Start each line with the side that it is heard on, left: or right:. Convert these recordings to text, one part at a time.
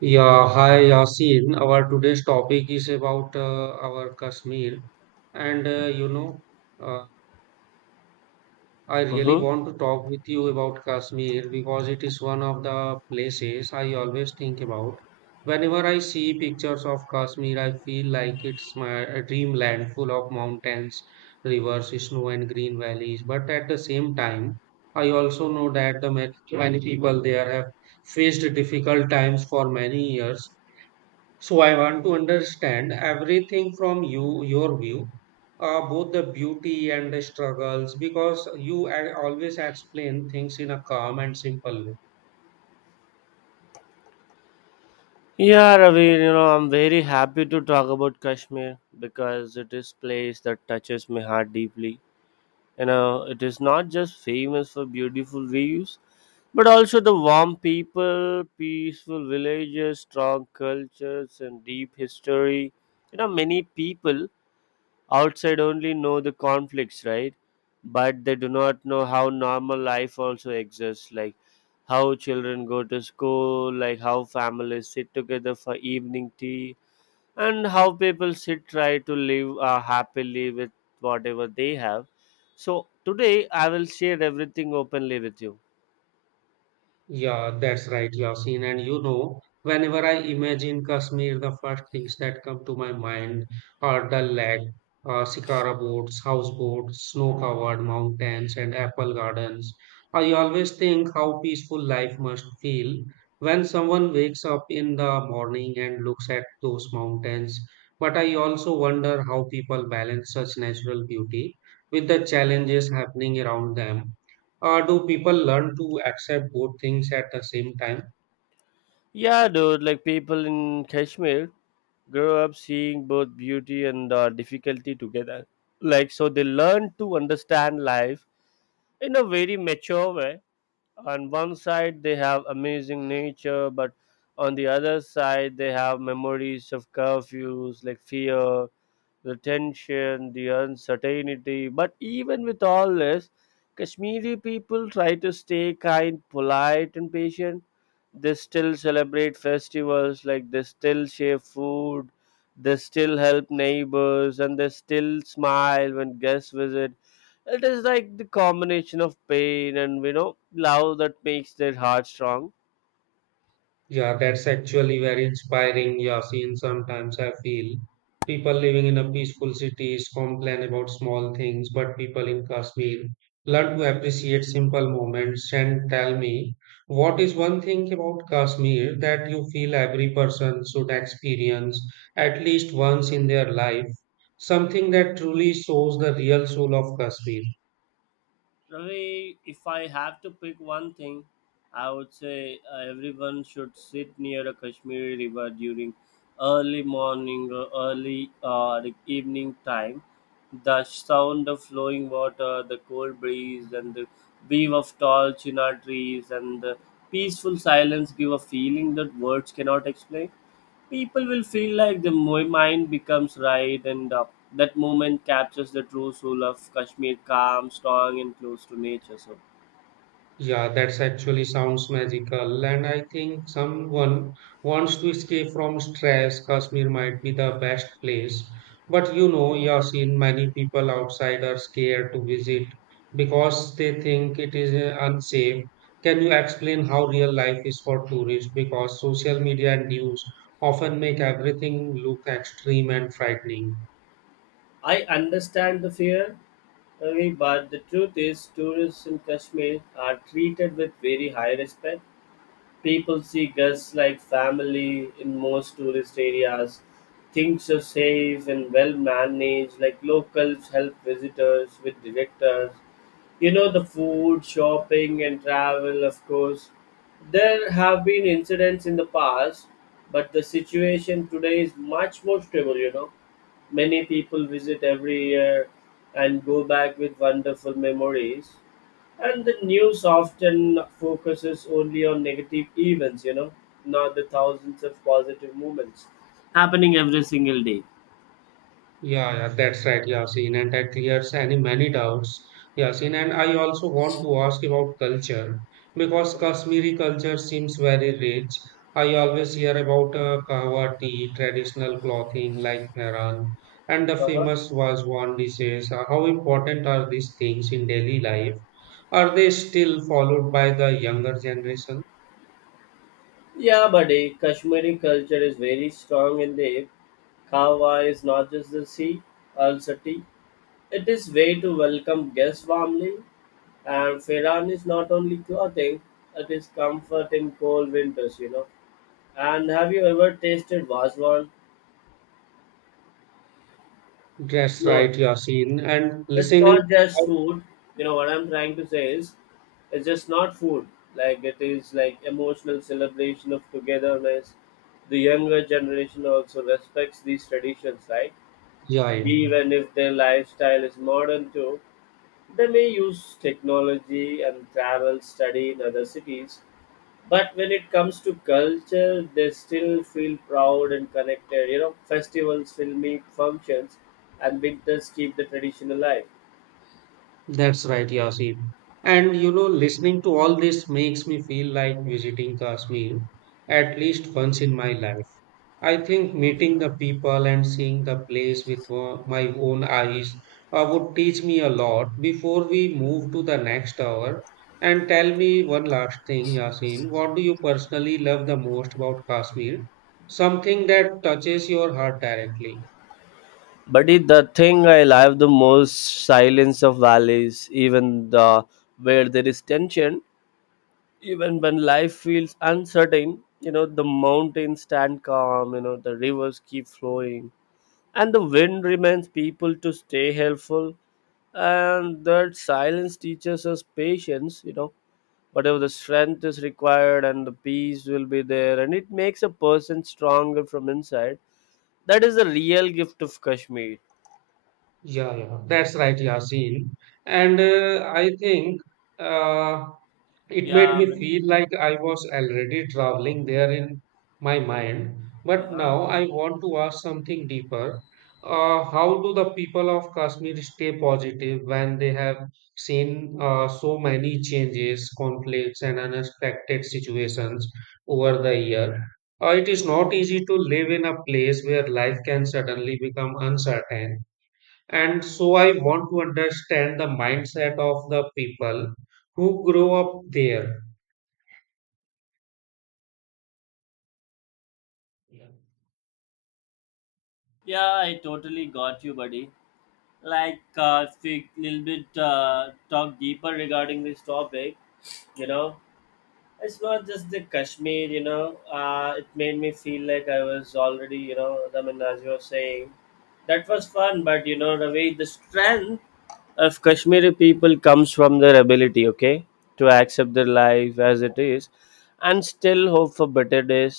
right: Yeah, hi Yasin. Our today's topic is about our Kashmir, and uh, I really
left: Mm-hmm.
right: want to talk with you about Kashmir because it is one of the places I always think about. Whenever I see pictures of Kashmir, I feel like it's my a dreamland full of mountains, rivers, snow, and green valleys. But at the same time, I also know that many people there have faced difficult times for many years, so I want to understand everything from you, your view, both the beauty and the struggles, because you always explain things in a calm and simple way.
left: Yeah, Ravi, you know, I'm very happy to talk about Kashmir because it is place that touches my heart deeply. You know, it is not just famous for beautiful views, but also the warm people, peaceful villages, strong cultures, and deep history. You know, many people outside only know the conflicts, right, but they do not know how normal life also exists, like how children go to school, like how families sit together for evening tea, and how people sit try to live happily with whatever they have. So today I will share everything openly with you.
right: Yeah, that's right, Yasin. And you know, whenever I imagine Kashmir, the first things that come to my mind are the lake, shikara boats, houseboats, snow-covered mountains, and apple gardens. I always think how peaceful life must feel when someone wakes up in the morning and looks at those mountains. But I also wonder how people balance such natural beauty with the challenges happening around them. Do people learn to accept both things at the same time?
left: Yeah, dude, like people in Kashmir grow up seeing both beauty and difficulty together. Like, so they learn to understand life in a very mature way. On one side, they have amazing nature, but on the other side, they have memories of curfews, like fear, the tension, the uncertainty. But even with all this, Kashmiri people try to stay kind, polite, and patient. They still celebrate festivals, like they still share food, they still help neighbors, and they still smile when guests visit. It is like the combination of pain and, you know, love that makes their heart strong.
right: Yeah, that's actually very inspiring. Yeah, seen sometimes I feel people living in a peaceful cities complain about small things, but people in Kashmir learn to appreciate simple moments. And tell me, what is one thing about Kashmir that you feel every person should experience at least once in their life? Something that truly shows the real soul of Kashmir.
left: Ravi, if I have to pick one thing, I would say everyone should sit near a Kashmiri river during early morning or early like evening time. The sound of flowing water, the cold breeze, and the wave of tall chinar trees, and the peaceful silence give a feeling that words cannot explain. People will feel like the mind becomes right, and that moment captures the true soul of Kashmir: calm, strong, and close to nature. So
right: Yeah, that's actually sounds magical. And I think someone wants to escape from stress, Kashmir might be the best place. But you know, Yasin, many people outside are scared to visit because they think it is unsafe. Can you explain how real life is for tourists? Because social media and news often make everything look extreme and frightening.
left: I understand the fear, Ravi, but the truth is tourists in Kashmir are treated with very high respect. People see guests like family. In most tourist areas, things are safe and well managed, like locals help visitors with directors. You know, the food, shopping, and travel, of course. There have been incidents in the past, but the situation today is much more stable, you know. Many people visit every year and go back with wonderful memories. And the news often focuses only on negative events, you know, not the thousands of positive movements happening every single day.
right: Yeah, yeah, that's right, Yasin, and that clears any many doubts. Yasin, and I also want to ask about culture because
left: Mhm.
right: Kashmiri culture seems very rich. I always hear about kahwa tea, traditional clothing like Mehran, and the
left: Uh-huh.
right: famous Wazwan dishes. How important are these things in daily life? Are they still followed by the younger generation?
left: Yeah, buddy, Kashmiri culture is very strong in the Kahwa. Is not just the sea, also tea. It is way to welcome guests warmly. And Firan is not only clothing, it is comfort in cold winters, you know. And have you ever tasted Vazwan?
right: That's
left: No.
right: right, Yasin, and
left: It's
right: listening.
left: not just food. You know what I'm trying to say is, it's just not food. Like it is like emotional celebration of togetherness. The younger generation also respects these traditions, right?
right: Yeah, yeah.
left: Even if their lifestyle is modern too, they may use technology and travel, study in other cities, but when it comes to culture, they still feel proud and connected. You know, festivals, film meet functions, and winters keep the tradition alive.
right: That's right, Yasin. And you know, listening to all this makes me feel like visiting Kashmir at least once in my life. I think meeting the people and seeing the place with my own eyes. Would teach me a lot. Before we move to the next hour, and tell me one last thing, Yasin, what do you personally love the most about Kashmir? Something that touches your heart directly.
left: Buddy, the thing I love the most: silence of valleys, even the where there is tension, even when life feels uncertain, you know, the mountains stand calm, you know, the rivers keep flowing. And the wind reminds people to stay helpful. And that silence teaches us patience, you know, whatever the strength is required and the peace will be there. And it makes a person stronger from inside. That is the real gift of Kashmir.
right: Yeah, yeah, that's right, Yasin. And I think uh, it
left: Yeah,
right: made
left: I
right: me
left: mean,
right: feel like I was already traveling there in my mind. But
left: uh-huh.
right: now I want to ask something deeper. How do the people of Kashmir stay positive when they have seen so many changes, conflicts, and unexpected situations over the year? It is not easy to live in a place where life can suddenly become uncertain and so I want to understand the mindset of the people who grow up there. Yeah.
left: Yeah, I totally got you, buddy. Like, speak little bit, talk deeper regarding this topic. You know, it's not just the Kashmir. You know, it made me feel like I was already. You know, I mean, as you were saying, that was fun. But you know, the way the strength of Kashmiri people comes from their ability, okay, to accept their life as it is, and still hope for better days.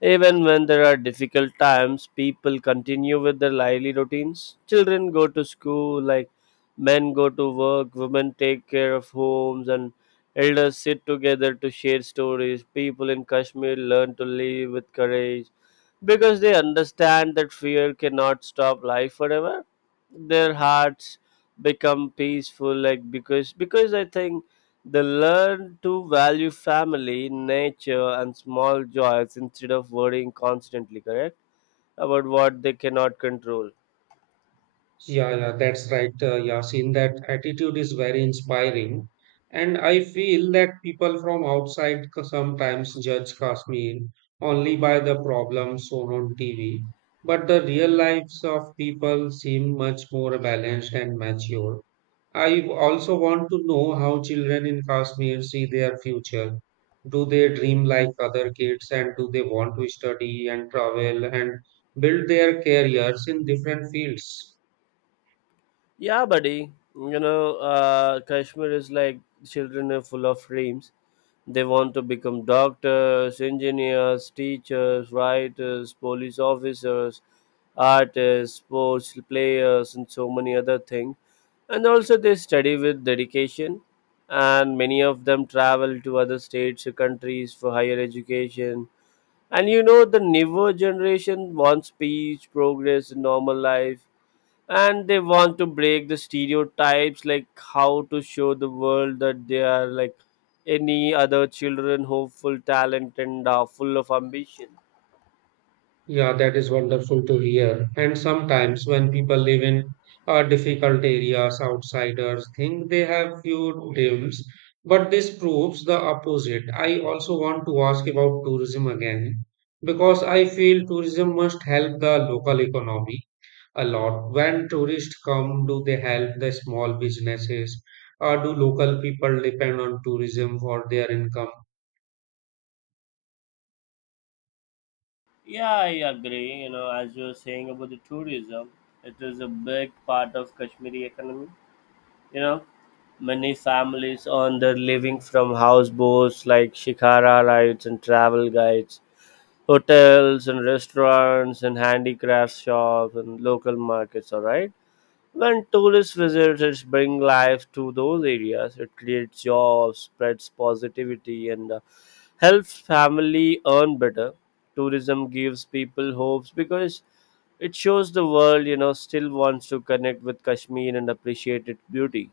left: Even when there are difficult times, people continue with their lively routines. Children go to school, like men go to work, women take care of homes, and elders sit together to share stories. People in Kashmir learn to live with courage because they understand that fear cannot stop life forever. Their hearts become peaceful, like because I think they learn to value family, nature, and small joys instead of worrying constantly, correct? About what they cannot control.
right: Yeah, yeah, that's right, Yasin. That attitude is very inspiring. And I feel that people from outside sometimes judge Kashmir only by the problems shown on TV. But the real lives of people seem much more balanced and mature. I also want to know how children in Kashmir see their future. Do they dream like other kids and do they want to study and travel and build their careers in different fields?
left: Yeah, buddy. You know, Kashmir is like children are full of dreams. They want to become doctors, engineers, teachers, writers, police officers, artists, sports players, and so many other things, and also they study with dedication, and many of them travel to other states or countries for higher education. And you know, the newer generation wants peace, progress, and normal life, and they want to break the stereotypes, like how to show the world that they are like any other children, hopeful, talent, and are full of ambition.
right: Yeah, that is wonderful to hear. And sometimes when people live in difficult areas, outsiders think they have few dreams, but this proves the opposite. I also want to ask about tourism again because I feel tourism must help the local economy a lot. When tourists come, do they help the small businesses or do local people depend on tourism for their income?
left: Yeah, I agree. You know, as you were saying about the tourism, it is a big part of Kashmiri economy. You know, many families earn their living from houseboats like shikara rides and travel guides, hotels and restaurants and handicraft shops and local markets. All right. When tourist visitors bring life to those areas, it creates jobs, spreads positivity, and helps family earn better. Tourism gives people hopes because it shows the world, you know, still wants to connect with Kashmir and appreciate its beauty.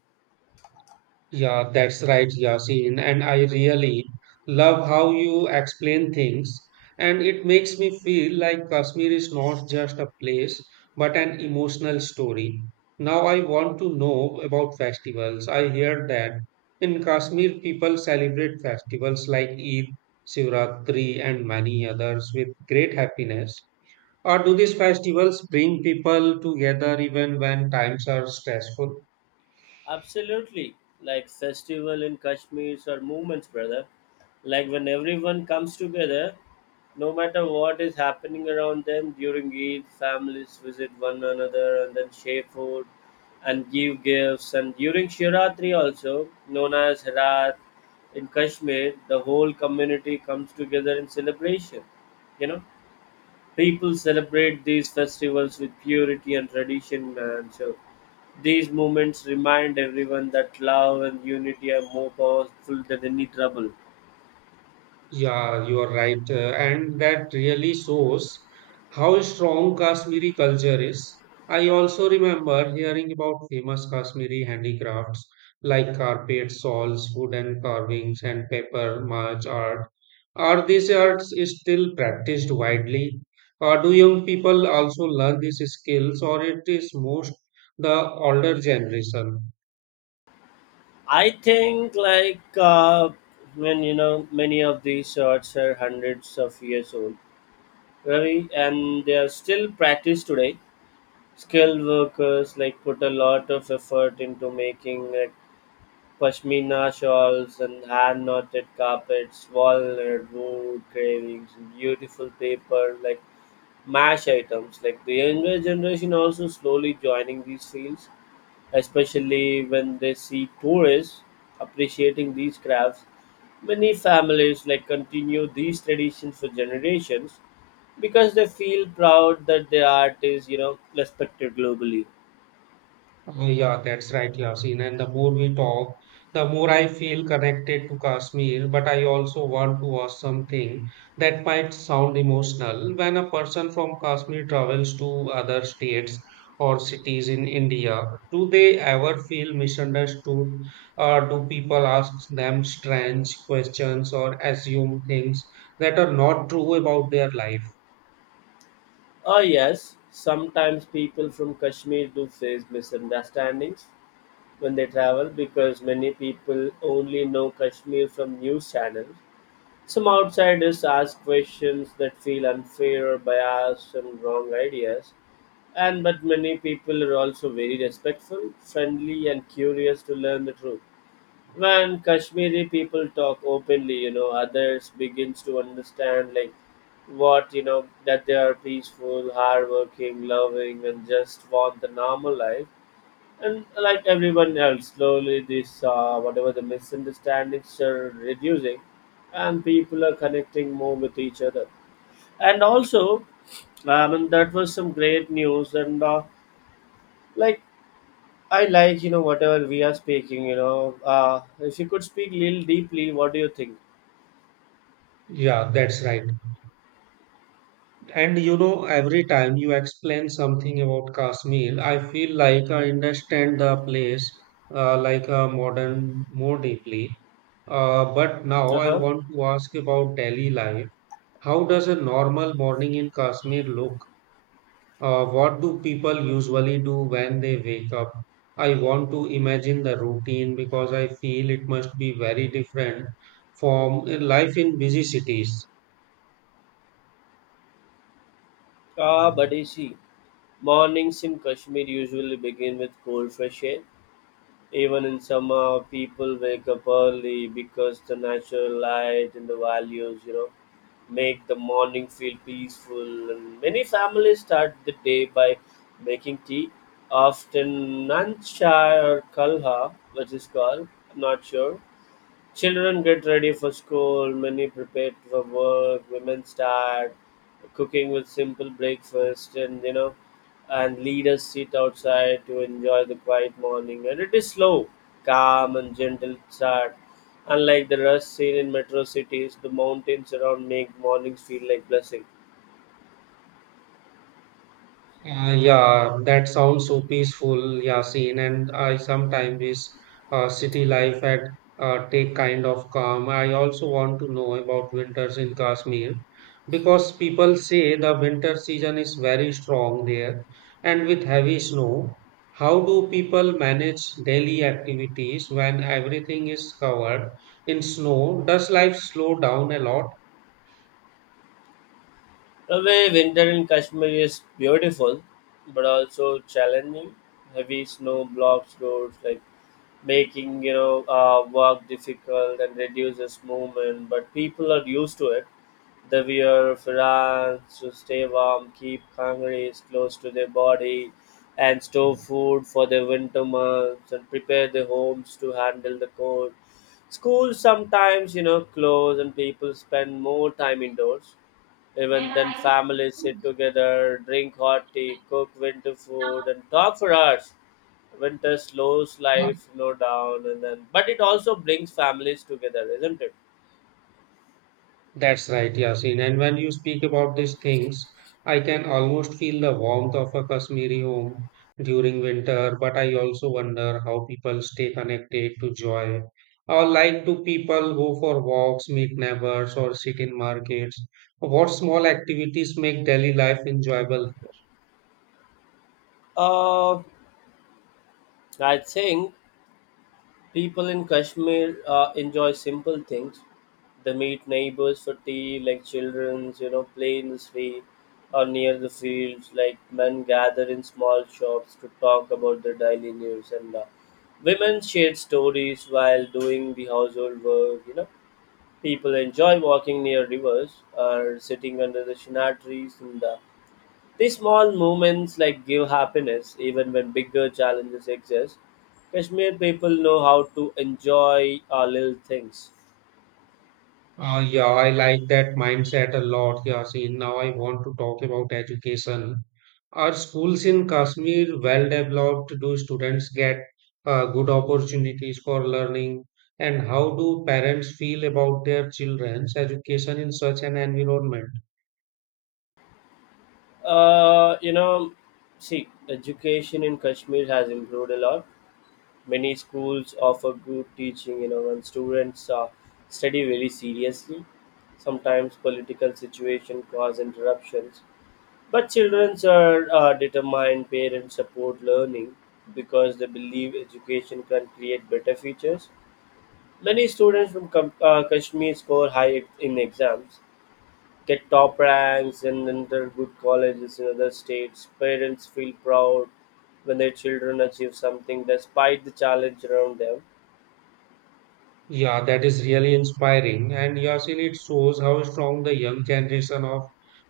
right: Yeah, that's right, Yasin. And I really love how you explain things. And it makes me feel like Kashmir is not just a place, but an emotional story. Now I want to know about festivals. I hear that in Kashmir, people celebrate festivals like Eid, Shivratri, and many others with great happiness. Or do these festivals bring people together even when times are stressful?
left: Absolutely, like festival in Kashmir or movements, brother. Like when everyone comes together, no matter what is happening around them during Eid, families visit one another and then share food and give gifts. And during Shivratri, also known as Harat in Kashmir, the whole community comes together in celebration. You know, people celebrate these festivals with purity and tradition, man. So these moments remind everyone that love and unity are more powerful than any trouble.
right: Yeah, you are right. And that really shows how strong Kashmiri culture is. I also remember hearing about famous Kashmiri handicrafts like carpet, shawls, wooden carvings, and paper mache art. Are these arts still practiced widely? Or do young people also learn these skills, or it is most the older generation?
left: I think, like, when you know, many of these shirts are hundreds of years old, very, and they are still practiced today. Skilled workers like put a lot of effort into making like pashmina shawls and hand knotted carpets, walnut wood carvings, and beautiful paper like mash items. Like the younger generation also slowly joining these fields, especially when they see tourists appreciating these crafts. Many families like continue these traditions for generations because they feel proud that their art is, you know, respected globally.
right: Oh, yeah, that's right, Yasin. And the more we talk, the more I feel connected to Kashmir. But I also want to ask something that might sound emotional. When a person from Kashmir travels to other states or cities in India, do they ever feel misunderstood? Or do people ask them strange questions or assume things that are not true about their life?
left: Oh yes, sometimes people from Kashmir do face misunderstandings when they travel because many people only know Kashmir from news channels. Some outsiders ask questions that feel unfair or biased and wrong ideas. And but many people are also very respectful, friendly, and curious to learn the truth. When Kashmiri people talk openly, you know, others begins to understand like what you know, that they are peaceful, hardworking, loving, and just want the normal life. And like everyone else, slowly this whatever the misunderstandings are reducing, and people are connecting more with each other. And also, and that was some great news. And like I like you know whatever we are speaking. You know, if you could speak little deeply, what do you think?
right: Yeah, that's right. And you know, every time you explain something about Kashmir, I feel like I understand the place like a modern more deeply. But now
left: Uh
right: I
left: huh.
right: want to ask about daily life. How does a normal morning in Kashmir look? What do people usually do when they wake up? I want to imagine the routine because I feel it must be very different from life in busy cities.
left: Ah, buddy, see, mornings in Kashmir usually begin with cold fresh air. Even in summer, people wake up early because the natural light and the values, you know, make the morning feel peaceful. And many families start the day by making tea, often nancha or kalha, which is called. I'm not sure. Children get ready for school, many prepare for work, women start cooking with simple breakfast, and you know, and leaders sit outside to enjoy the quiet morning. And it is slow, calm, and gentle start. Unlike the rush seen in metro cities, the mountains around make mornings feel like blessing.
right: Yeah, that sounds so peaceful, Yasin. And I sometimes wish city life had take kind of calm. I also want to know about winters in Kashmir because people say the winter season is very strong there and with heavy snow. How do people manage daily activities when everything is covered in snow? Does life slow down a lot?
left: The way winter in Kashmir is beautiful, but also challenging. Heavy snow blocks roads, like making you know work difficult and reduces movement, but people are used to it. They wear fans to stay warm, keep calories close to their body, and store food for the winter months and prepare their homes to handle the cold. Schools sometimes, you know, close and people spend more time indoors. Even then, families sit together, drink hot tea, cook winter food, and talk for hours. Winter slows life, you know, down, and then but it also brings families together, isn't it?
right: That's right, Yasin. And when you speak about these things, I can almost feel the warmth of a Kashmiri home during winter, but I also wonder how people stay connected to joy. Or like do people go for walks, meet neighbors, or sit in markets? What small activities make daily life enjoyable?
left: Uh, I think people in Kashmir enjoy simple things. They meet neighbors for tea, like children, you know, play in the street or near the fields. Like men gather in small shops to talk about their daily news, and women share stories while doing the household work. You know, people enjoy walking near rivers or sitting under the chenar trees, and these small moments like give happiness even when bigger challenges exist. Kashmir people know how to enjoy little things.
right: Yeah, I like that mindset a lot, Yasin. Now I want to talk about education. Are schools in Kashmir well developed? Do students get good opportunities for learning? And how do parents feel about their children's education in such an environment?
left: You know, see, education in Kashmir has improved a lot. Many schools offer good teaching, and students study very seriously. Sometimes political situation cause interruptions, but children are determined, parents support learning because they believe education can create better futures. Many students from Kashmir score high in exams, get top ranks, and enter good colleges in other states. Parents feel proud when their children achieve something despite the challenge around them.
right: Yeah, that is really inspiring. And Yasin, it shows how strong the young generation of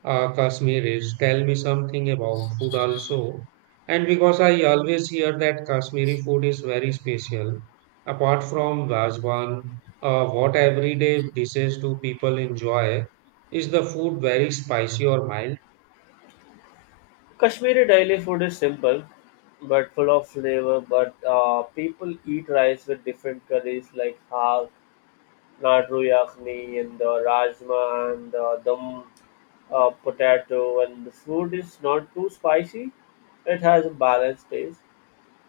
right: Kashmir is. Tell me something about food also. And because I always hear that Kashmiri food is very special, apart from Vazwan, what everyday dishes do people enjoy? Is the food very spicy or mild?
left: Kashmiri daily food is simple but full of flavor, but people eat rice with different curries like half Laddu Yakhni and the Rajma and the dum potato, and the food is not too spicy. It has a balanced taste.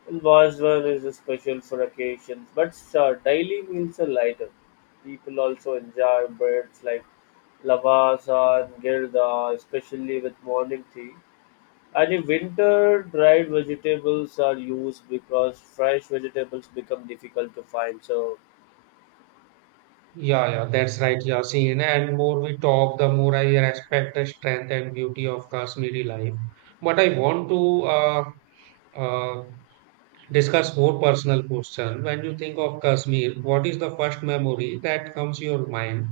left: And Vazwan is a special for occasions, but daily meals are lighter. People also enjoy breads like lavasa and girda, especially with morning tea. And in winter, dried vegetables are used because fresh vegetables become difficult to find. So
right: Yeah, yeah, that's right, Yasin. And more we talk, the more I respect the strength and beauty of Kashmiri life. But I want to uh, uh, discuss more personal question. When you think of Kashmir, what is the first memory that comes to your mind,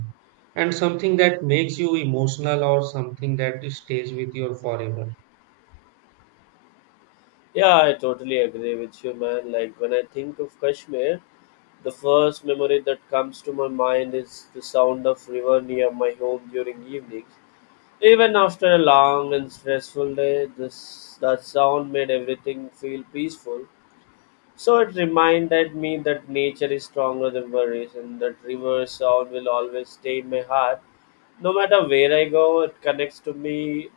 right: and something that makes you emotional, or something that stays with you forever?
left: yeah, I totally agree with you, man. Like when I think of Kashmir, the first memory that comes to my mind is the sound of river near my home during evenings. Even after a long and stressful day, this that sound made everything feel peaceful. So it reminded me that nature is stronger than worries, and that river sound will always stay in my heart. No matter where I go, it connects to me,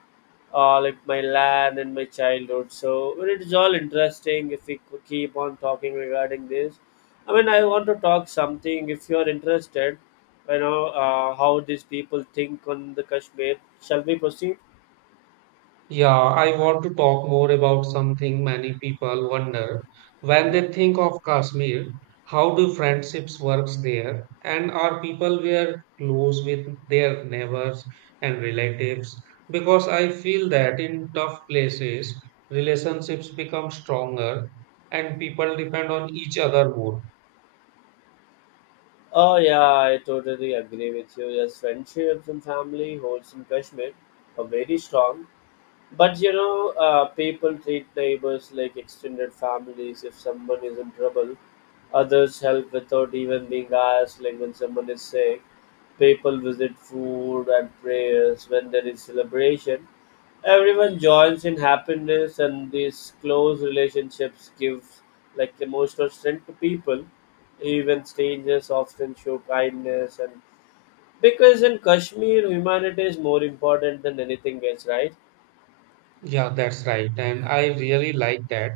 left: like my land and my childhood. So it is all interesting if we could keep on talking regarding this. I mean, I want to talk something if you are interested, how these people think on the Kashmir. Shall we proceed?
right: Yeah, I want to talk more about something many people wonder when
left: Mhm.
right: they think of Kashmir. How do friendships works there? And are people were close with their neighbors and relatives? Because I feel that in tough places, relationships become stronger and people depend on each other more.
left: Oh yeah, I totally agree with you. Yes, friendships and family holds in Kashmir are very strong. But people treat neighbors like extended families. If someone is in trouble, others help without even being asked. Like when someone is sick, people visit food and prayers. When there is celebration, everyone joins in happiness, and these close relationships give like emotional strength to people. Even strangers often show kindness, and because in Kashmir, humanity is more important than anything else, right?
right: Yeah, that's right. And I really like that.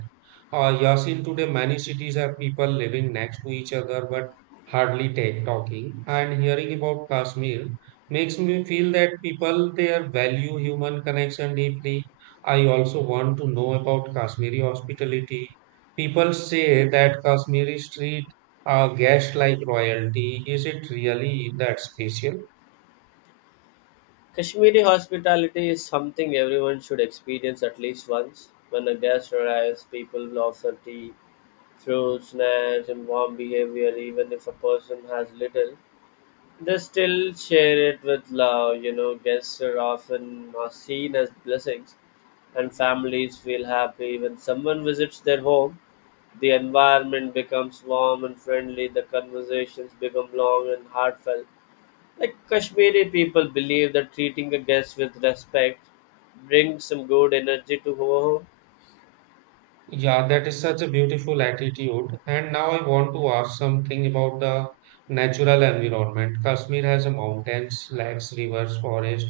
right: Yasin, today many cities have people living next to each other but hardly take talking. And hearing about Kashmir makes me feel that people there value human connection deeply. I also want to know about Kashmiri hospitality. People say that Kashmiri street are guests like royalty. Is it really that special?
left: Kashmiri hospitality is something everyone should experience at least once. When a guest arrives, people offer tea, fruits, snacks, and warm behavior. Even if a person has little, they still share it with love. You know, guests are often are seen as blessings, and families feel happy when someone visits their home. The environment becomes warm and friendly. The conversations become long and heartfelt, like Kashmiri people believe that treating a guest with respect brings some good energy to our home.
right: Yeah, that is such a beautiful attitude. And now I want to ask something about the natural environment. Kashmir has a mountains, lakes, rivers, forest,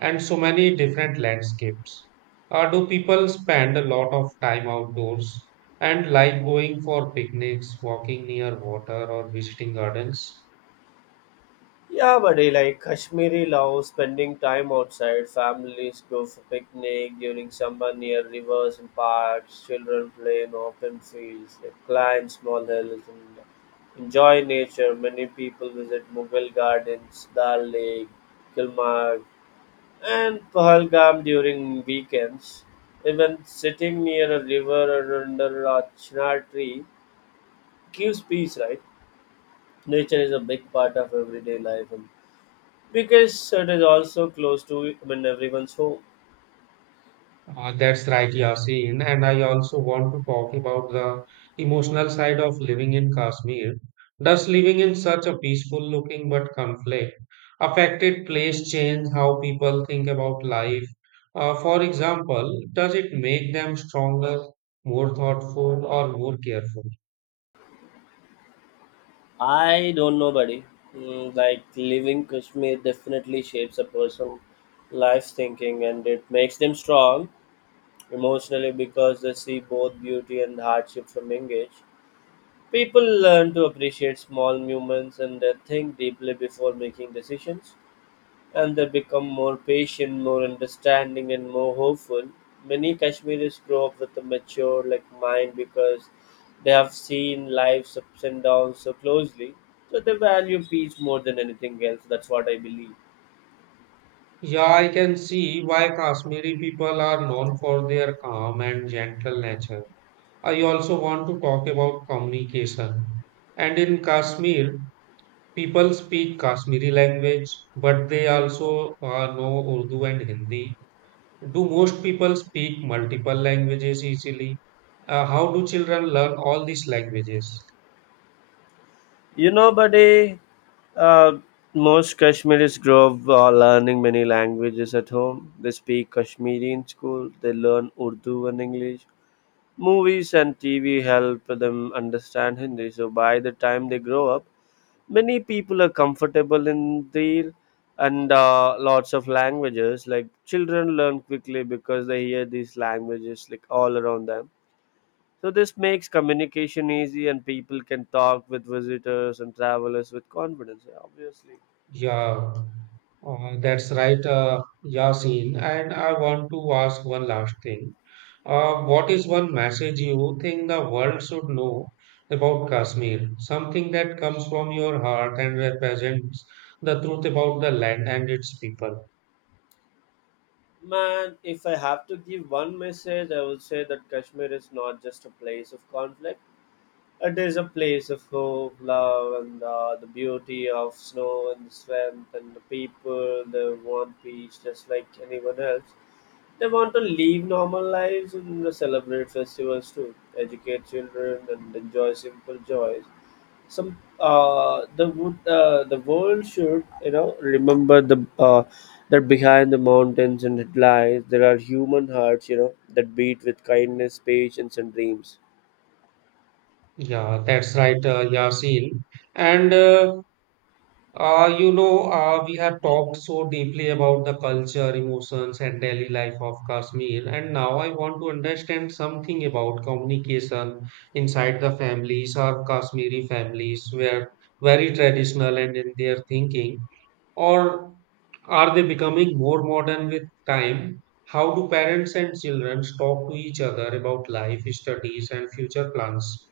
right: and so many different landscapes. Do people spend a lot of time outdoors and like going for picnics, walking near water, or visiting gardens?
left: Yeah, buddy, like Kashmiri love spending time outside. Families go for picnic during summer near rivers and parks. Children play in open fields, like climb small hills and enjoy nature. Many people visit Mughal gardens, Dal Lake, Kilmarg, and Pahalgam during weekends. Even sitting near a river or under a chinar tree gives peace, right? Nature is a big part of everyday life, and because it is also close to, I mean, everyone's home.
right: That's right, Yasin. And I also want to talk about the emotional side of living in Kashmir. Does living in such a peaceful looking but conflict affected place change how people think about life? For example, does it make them stronger, more thoughtful, or more careful?
left: I don't know, buddy. Mm, like living Kashmir definitely shapes a person' life thinking, and it makes them strong emotionally because they see both beauty and hardship from engage. People learn to appreciate small moments, and think deeply before making decisions, and they become more patient, more understanding, and more hopeful. Many Kashmiris grow up with a mature like mind because they have seen life's ups and downs so closely, so they value peace more than anything else. That's what I believe.
right: Yeah, I can see why Kashmiri people are known for their calm and gentle nature. I also want to talk about communication. And in Kashmir, people speak Kashmiri language, but they also know Urdu and Hindi. Do most people speak multiple languages easily? How do children learn all these languages?
left: You know, buddy, uh, most Kashmiris grow up learning many languages at home. They speak Kashmiri in school. They learn Urdu and English. Movies and TV help them understand Hindi. So by the time they grow up, many people are comfortable in their, and lots of languages. Like children learn quickly because they hear these languages like all around them. So this makes communication easy, and people can talk with visitors and travelers with confidence. Yeah, obviously.
right: Yeah, that's right, Yasin. And I want to ask one last thing.
left: Mhm.
right: What is one message you think the world should know about Kashmir? Something that comes from your heart and represents the truth about the land and its people.
left: Man, if I have to give one message, I would say that Kashmir is not just a place of conflict. It is a place of hope, love, and the beauty of snow and the swamp and the people. They want peace just like anyone else. They want to live normal lives and celebrate festivals too, educate children, and enjoy simple joys. The world should, you know, remember the that behind the mountains and the lies there are human hearts, you know, that beat with kindness, patience, and dreams.
right: Yeah, that's right, Yasin. And we have talked so deeply about the culture, emotions, and daily life of Kashmir. And now I want to understand something about communication inside the families or Kashmiri families were very traditional and in their thinking, or are they becoming more modern with time? How do parents and children talk to each other about life, studies, and future plans?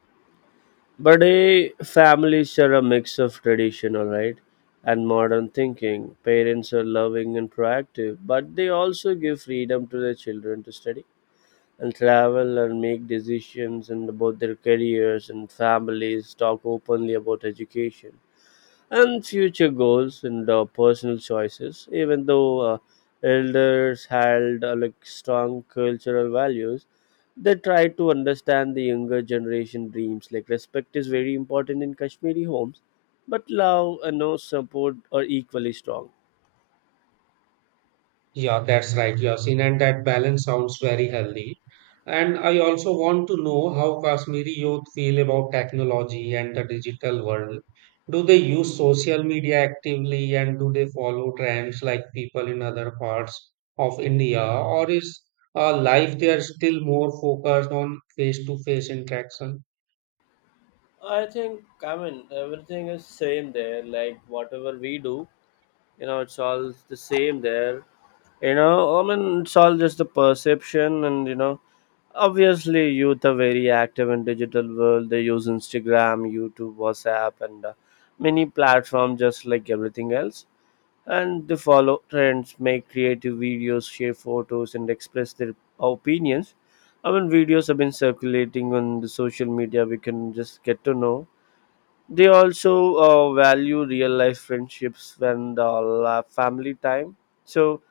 left: Buddy, families are a mix of traditional, right, and modern thinking. Parents are loving and proactive, but they also give freedom to their children to study and travel and make decisions and about their careers, and families talk openly about education and future goals and personal choices. Even though elders held like strong cultural values, they try to understand the younger generation dreams. Like respect is very important in Kashmiri homes, but love and no support are equally strong.
right: Yeah, that's right, Yasin, and that balance sounds very healthy. And I also want to know how Kashmiri youth feel about technology and the digital world. Do they use social media actively and do they follow trends like people in other parts of India, or is life there still more focused on face-to-face interaction?
left: I think, I mean, everything is same there. Like whatever we do, you know, it's all the same there. You know, I mean, it's all just the perception, and you know, obviously, youth are very active in digital world. They use Instagram, YouTube, WhatsApp, and many platforms just like everything else. And they follow trends, make creative videos, share photos, and express their opinions. I mean, videos have been circulating on the social media. We can just get to know. They also value real life friendships and family time. So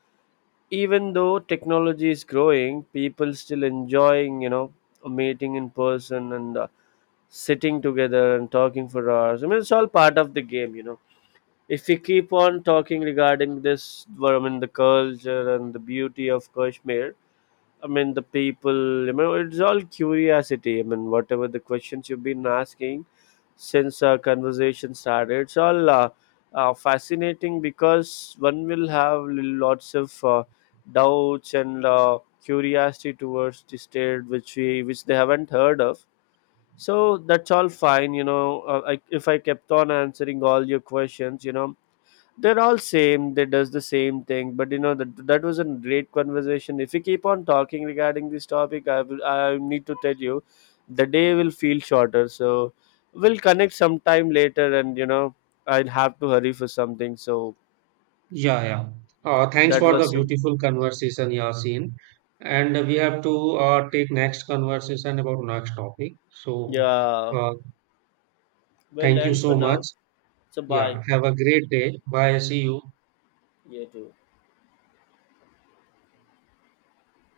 left: even though technology is growing, people still enjoying, you know, a meeting in person, and sitting together and talking for hours. I mean, it's all part of the game, you know. If we keep on talking regarding this, well, I mean, the culture and the beauty of Kashmir, I mean, the people, you know, it's all curiosity. I mean, whatever the questions you've been asking since our conversation started, it's all fascinating because one will have lots of doubts and curiosity towards the state which we which they haven't heard of. So that's all fine, you know. If I kept on answering all your questions, you know, they're all same, they does the same thing. But you know, that was a great conversation. If we keep on talking regarding this topic, I need to tell you the day will feel shorter, so we'll connect sometime later, and you know, I'll have to hurry for something. So
right: Yeah, yeah. Thanks
left: that
right: for the
left: was some,
right: beautiful conversation, Yasin. And we have to take next conversation about next topic. So,
left: yeah,
right: uh,
left: we'll
right: thank you
left: end
right: so
left: for
right: much.
left: now. So bye.
right: Yeah, have a great day. Bye. See you.
left: You too.